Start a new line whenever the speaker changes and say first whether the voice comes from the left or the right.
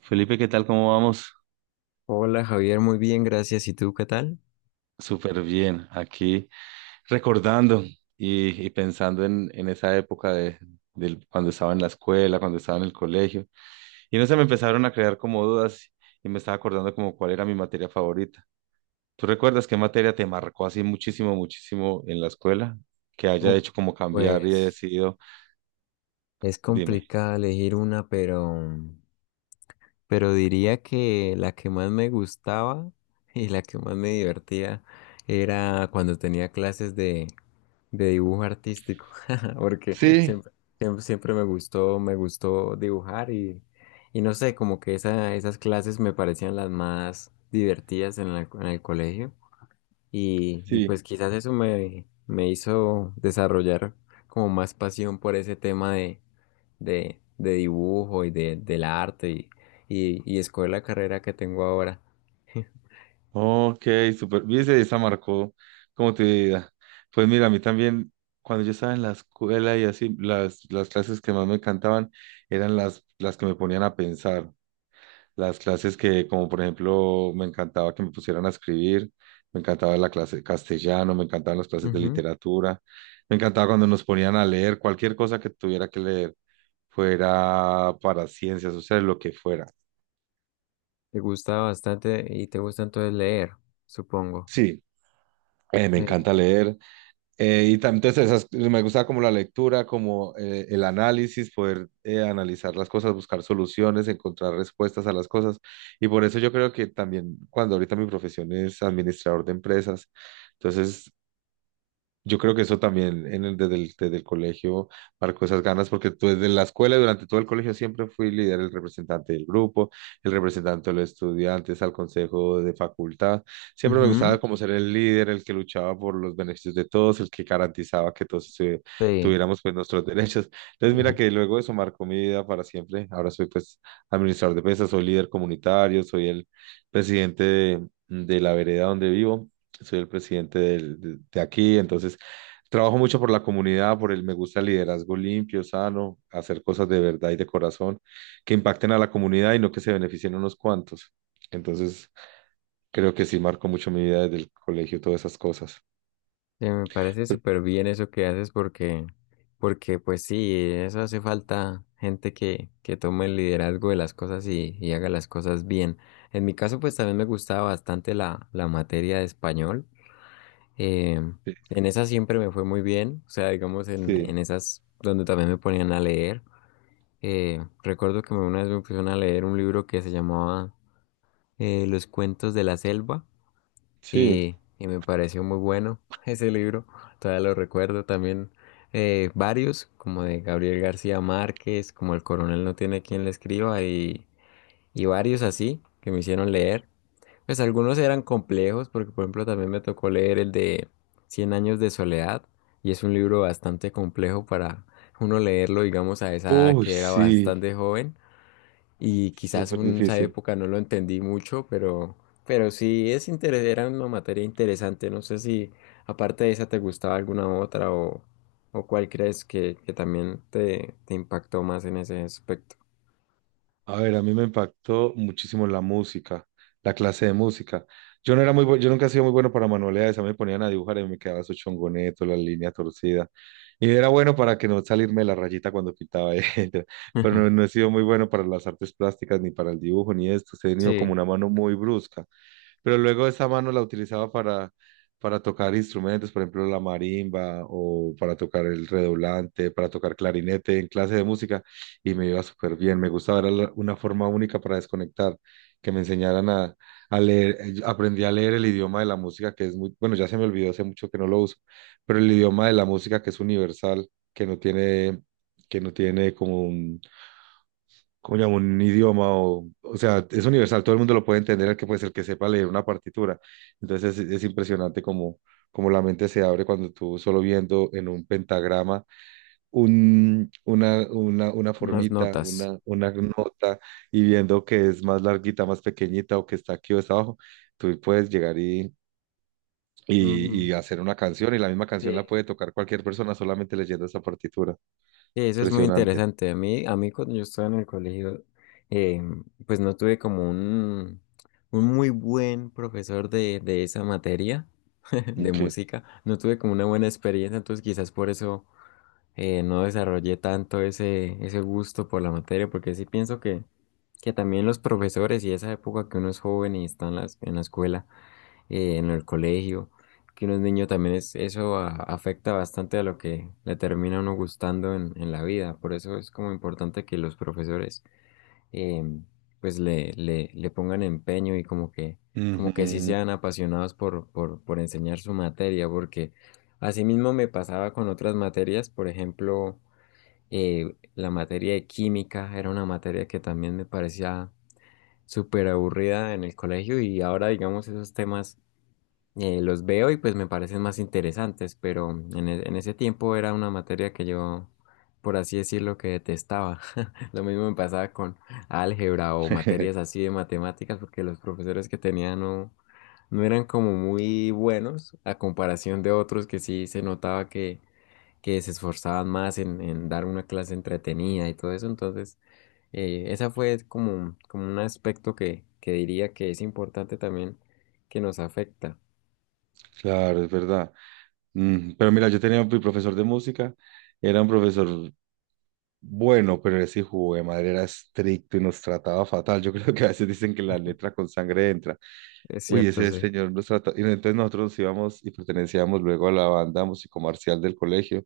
right: Felipe, ¿qué tal? ¿Cómo vamos?
left: Hola Javier, muy bien, gracias. ¿Y tú qué tal?
right: Súper bien. Aquí recordando y pensando en esa época de cuando estaba en la escuela, cuando estaba en el colegio. Y no se me empezaron a crear como dudas y me estaba acordando como cuál era mi materia favorita. ¿Tú recuerdas qué materia te marcó así muchísimo, muchísimo en la escuela? Que haya
left: Uf,
right: hecho como cambiar y he
left: Pues
right: decidido,
left: es
right: dime.
left: complicado elegir una, pero diría que la que más me gustaba y la que más me divertía era cuando tenía de dibujo artístico, porque
right: Sí,
left: siempre me gustó dibujar y, no sé, como que esas clases me parecían las más divertidas en en el colegio.
right: sí.
left: Pues quizás eso me hizo desarrollar como más pasión por ese tema de dibujo del arte y escoger la carrera que tengo ahora.
right: Ok, super. Viste, esa marcó como tu vida. Pues mira, a mí también, cuando yo estaba en la escuela y así, las clases que más me encantaban eran las que me ponían a pensar. Las clases que, como por ejemplo, me encantaba que me pusieran a escribir, me encantaba la clase de castellano, me encantaban las clases de
left: Ujú.
right: literatura, me encantaba cuando nos ponían a leer cualquier cosa que tuviera que leer, fuera para ciencias sociales, lo que fuera.
left: Te gusta bastante y te gusta entonces leer, supongo.
right: Sí, me
left: Eh,
right: encanta leer. Entonces esas, me gusta como la lectura, como el análisis, poder analizar las cosas, buscar soluciones, encontrar respuestas a las cosas. Y por eso yo creo que también cuando ahorita mi profesión es administrador de empresas, entonces yo creo que eso también en desde el colegio marcó esas ganas, porque tú desde la escuela, durante todo el colegio, siempre fui líder, el representante del grupo, el representante de los estudiantes al consejo de facultad. Siempre me gustaba
left: ujú,
right: como ser el líder, el que luchaba por los beneficios de todos, el que garantizaba que todos
left: sí.
right: tuviéramos pues nuestros derechos. Entonces mira que luego eso marcó mi vida para siempre. Ahora soy pues administrador de pesas, soy líder comunitario, soy el presidente de la vereda donde vivo, soy el presidente de aquí, entonces trabajo mucho por la comunidad, por el me gusta el liderazgo limpio, sano, hacer cosas de verdad y de corazón que impacten a la comunidad y no que se beneficien unos cuantos. Entonces, creo que sí marcó mucho mi vida desde el colegio, todas esas cosas.
left: Me parece súper bien eso que haces porque pues sí, eso hace falta gente que tome el liderazgo de las cosas y haga las cosas bien. En mi caso pues también me gustaba bastante la materia de español. Eh,
right: Sí,
left: en esa siempre me fue muy bien, o sea, digamos en
right: sí.
left: esas donde también me ponían a leer. Recuerdo que una vez me pusieron a leer un libro que se llamaba Los cuentos de la selva
right: Sí.
left: y me pareció muy bueno ese libro, todavía lo recuerdo también varios, como de Gabriel García Márquez, como El Coronel no tiene quien le escriba y varios así que me hicieron leer. Pues algunos eran complejos porque por ejemplo también me tocó leer el de Cien años de soledad y es un libro bastante complejo para uno leerlo digamos a esa edad
right: Uy,
left: que era
right: sí,
left: bastante joven y quizás
right: súper
left: en esa
right: difícil.
left: época no lo entendí mucho, pero sí es interes era una materia interesante. No sé si aparte de esa te gustaba alguna otra o cuál crees que también te impactó más en ese aspecto.
right: A ver, a mí me impactó muchísimo la música, la clase de música. Yo no era muy bueno, yo nunca he sido muy bueno para manualidades, a mí me ponían a dibujar y me quedaba su chongoneto, la línea torcida. Y era bueno para que no salirme de la rayita cuando pintaba, etcétera. Pero no, no he sido muy bueno para las artes plásticas, ni para el dibujo, ni esto. He tenido como
left: Sí.
right: una mano muy brusca, pero luego esa mano la utilizaba para tocar instrumentos, por ejemplo, la marimba o para tocar el redoblante, para tocar clarinete en clase de música y me iba súper bien. Me gustaba, era una forma única para desconectar, que me enseñaran a leer. Yo aprendí a leer el idioma de la música, que es muy, bueno, ya se me olvidó, hace mucho que no lo uso, pero el idioma de la música que es universal, que no tiene, que no tiene como un ¿cómo llamo? Un idioma o sea, es universal, todo el mundo lo puede entender, el que puede ser que sepa leer una partitura. Entonces es impresionante como, como la mente se abre cuando tú solo viendo en un pentagrama una
left: Las
right: formita,
left: notas.
right: una nota y viendo que es más larguita, más pequeñita o que está aquí o está abajo, tú puedes llegar y...
left: Mm.
right: y hacer una canción, y la misma canción la puede tocar cualquier persona solamente leyendo esa partitura.
left: Sí, eso es muy
right: Impresionante.
left: interesante. A mí cuando yo estaba en el colegio, eh, pues no tuve como un muy buen profesor de esa materia, de
right: Ok.
left: música. No tuve como una buena experiencia, entonces quizás por eso no desarrollé tanto ese gusto por la materia, porque sí pienso que también los profesores y esa época que uno es joven y está en en la escuela, en el colegio, que uno es niño también es, afecta bastante a lo que le termina a uno gustando en la vida. Por eso es como importante que los profesores eh, pues le pongan empeño y como como que sí
right: Ujú.
left: sean apasionados por enseñar su materia, porque asimismo me pasaba con otras materias, por ejemplo, la materia de química era una materia que también me parecía súper aburrida en el colegio y ahora digamos esos temas los veo y pues me parecen más interesantes, pero en ese tiempo era una materia que yo, por así decirlo, que detestaba. Lo mismo me pasaba con álgebra o materias así de matemáticas, porque los profesores que tenía no eran como muy buenos a comparación de otros que sí se notaba que se esforzaban más en dar una clase entretenida y todo eso. Entonces, esa fue como un aspecto que diría que es importante también que nos afecta.
right: Claro, es verdad. Mm, pero mira, yo tenía mi profesor de música, era un profesor bueno, pero ese hijo de madre era estricto y nos trataba fatal. Yo creo que a veces dicen que la letra con sangre entra.
left: Es
right: Uy,
left: cierto,
right: ese
left: sí.
right: señor nos trató. Y entonces nosotros nos íbamos y pertenecíamos luego a la banda musicomarcial del colegio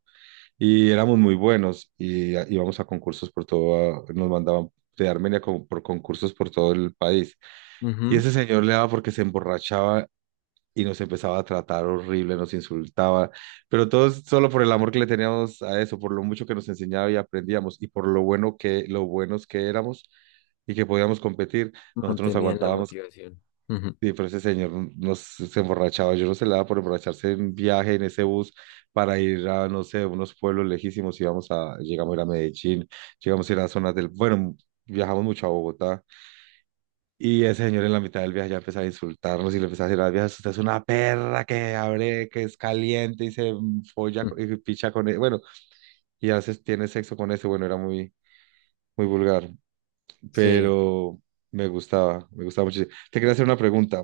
right: y éramos muy buenos y íbamos a concursos por todo, nos mandaban de Armenia como por concursos por todo el país. Y
left: Ujú.
right: ese señor le daba porque se emborrachaba y nos empezaba a tratar horrible, nos insultaba, pero todos solo por el amor que le teníamos a eso, por lo mucho que nos enseñaba y aprendíamos y por lo bueno que, lo buenos que éramos y que podíamos competir, nosotros nos
left: Mantenía la
right: aguantábamos.
left: motivación. Ujú.
right: Y pero ese señor nos se emborrachaba, yo no se le daba por emborracharse en viaje en ese bus para ir a, no sé, unos pueblos lejísimos, íbamos a, llegamos a ir a Medellín, llegamos a ir a zonas del, bueno, viajamos mucho a Bogotá, y ese señor en la mitad del viaje ya empezaba a insultarnos y le empezaba a decir a las viejas, usted es una perra que abre, que es caliente y se
left: Mm.
right: y picha con él. Bueno, y hace, tiene sexo con ese. Bueno, era muy, muy vulgar,
left: Sí.
right: pero me gustaba muchísimo. Te quería hacer una pregunta.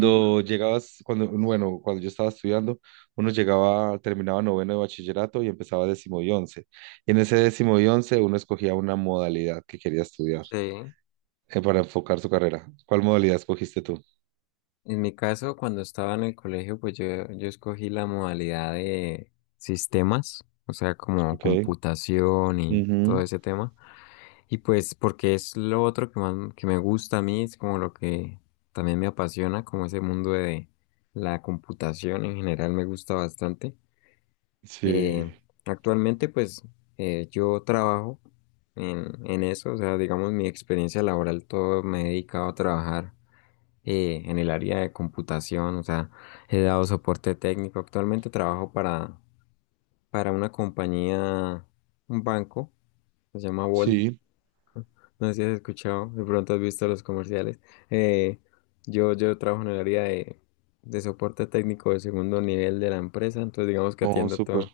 left: Ujú.
right: llegabas, cuando, bueno, cuando yo estaba estudiando, uno llegaba, terminaba noveno de bachillerato y empezaba décimo y once. Y en ese décimo y once uno escogía una modalidad que quería estudiar
left: Sí.
right: para enfocar su carrera. ¿Cuál modalidad escogiste tú?
left: En mi caso, cuando estaba en el colegio, yo escogí la modalidad de sistemas, o sea, como
right: Ok.
left: computación y todo
right: Ujú,
left: ese tema. Y pues porque es lo otro que más que me gusta a mí, es como lo que también me apasiona, como ese mundo de la computación en general me gusta bastante.
right: sí,
left: Eh, actualmente, yo trabajo en eso, o sea, digamos, mi experiencia laboral, todo me he dedicado a trabajar en el área de computación, o sea, he dado soporte técnico. Actualmente trabajo para una compañía, un banco, se llama Volt.
right: sí,
left: No sé si has escuchado, de pronto has visto los comerciales. Eh, yo trabajo en el área de soporte técnico de segundo nivel de la empresa, entonces digamos que
right: oh,
left: atiendo
right: súper,
left: todo.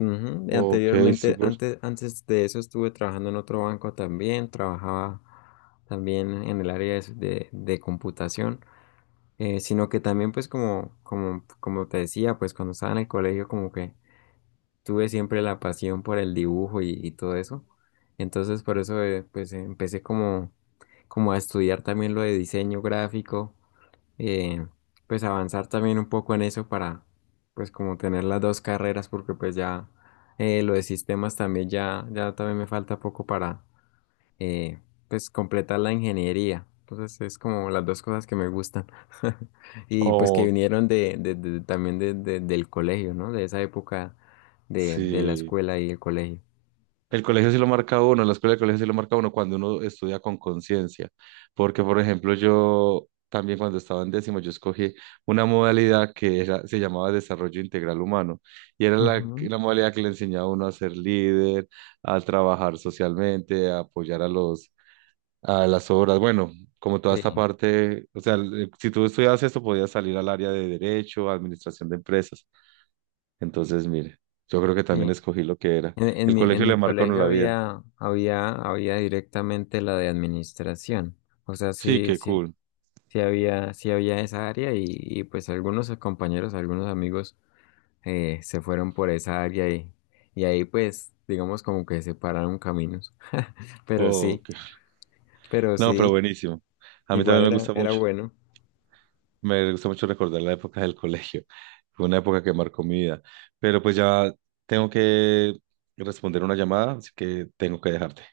left: Ujú, y
right: ok,
left: anteriormente,
right: súper,
left: antes de eso estuve trabajando en otro banco también, trabajaba también en el área de computación, sino que también pues como te decía, pues cuando estaba en el colegio como que tuve siempre la pasión por el dibujo y todo eso, entonces por eso pues empecé como a estudiar también lo de diseño gráfico, eh, pues avanzar también un poco en eso para pues como tener las dos carreras porque pues ya lo de sistemas también ya también me falta poco para eh, pues completar la ingeniería. Entonces es como las dos cosas que me gustan y pues que
right: oh,
left: vinieron también del colegio, ¿no? De esa época de la
right: sí.
left: escuela y el colegio.
right: El colegio sí lo marca a uno, la escuela del colegio sí lo marca a uno cuando uno estudia con conciencia, porque por ejemplo yo también cuando estaba en décimo yo escogí una modalidad se llamaba desarrollo integral humano y era
left: Ujú.
right: la modalidad que le enseñaba a uno a ser líder, a trabajar socialmente, a apoyar a los a las obras. Bueno, como toda
left: Sí,
right: esta parte, o sea, si tú estudias esto, podías salir al área de derecho, administración de empresas. Entonces, mire, yo creo que también
left: sí.
right: escogí lo que era.
left: En
right: El
left: mi,
right: colegio le marca a uno
left: colegio
right: la vida.
left: había directamente la de administración. O sea,
right: Sí,
left: sí,
right: qué
left: sí,
right: cool.
left: sí había esa área y pues algunos compañeros, algunos amigos se fueron por esa área y ahí pues digamos como que separaron caminos. Pero
right: Oh, qué... No, pero
left: sí,
right: buenísimo. A mí
left: igual
right: también me
left: era,
right: gusta
left: era
right: mucho.
left: bueno.
right: Me gusta mucho recordar la época del colegio. Fue una época que marcó mi vida. Pero pues ya tengo que responder una llamada, así que tengo que dejarte.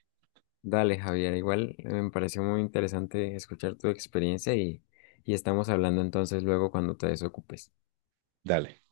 left: Dale, Javier, igual me pareció muy interesante escuchar tu experiencia y estamos hablando entonces luego cuando te desocupes.
right: Dale.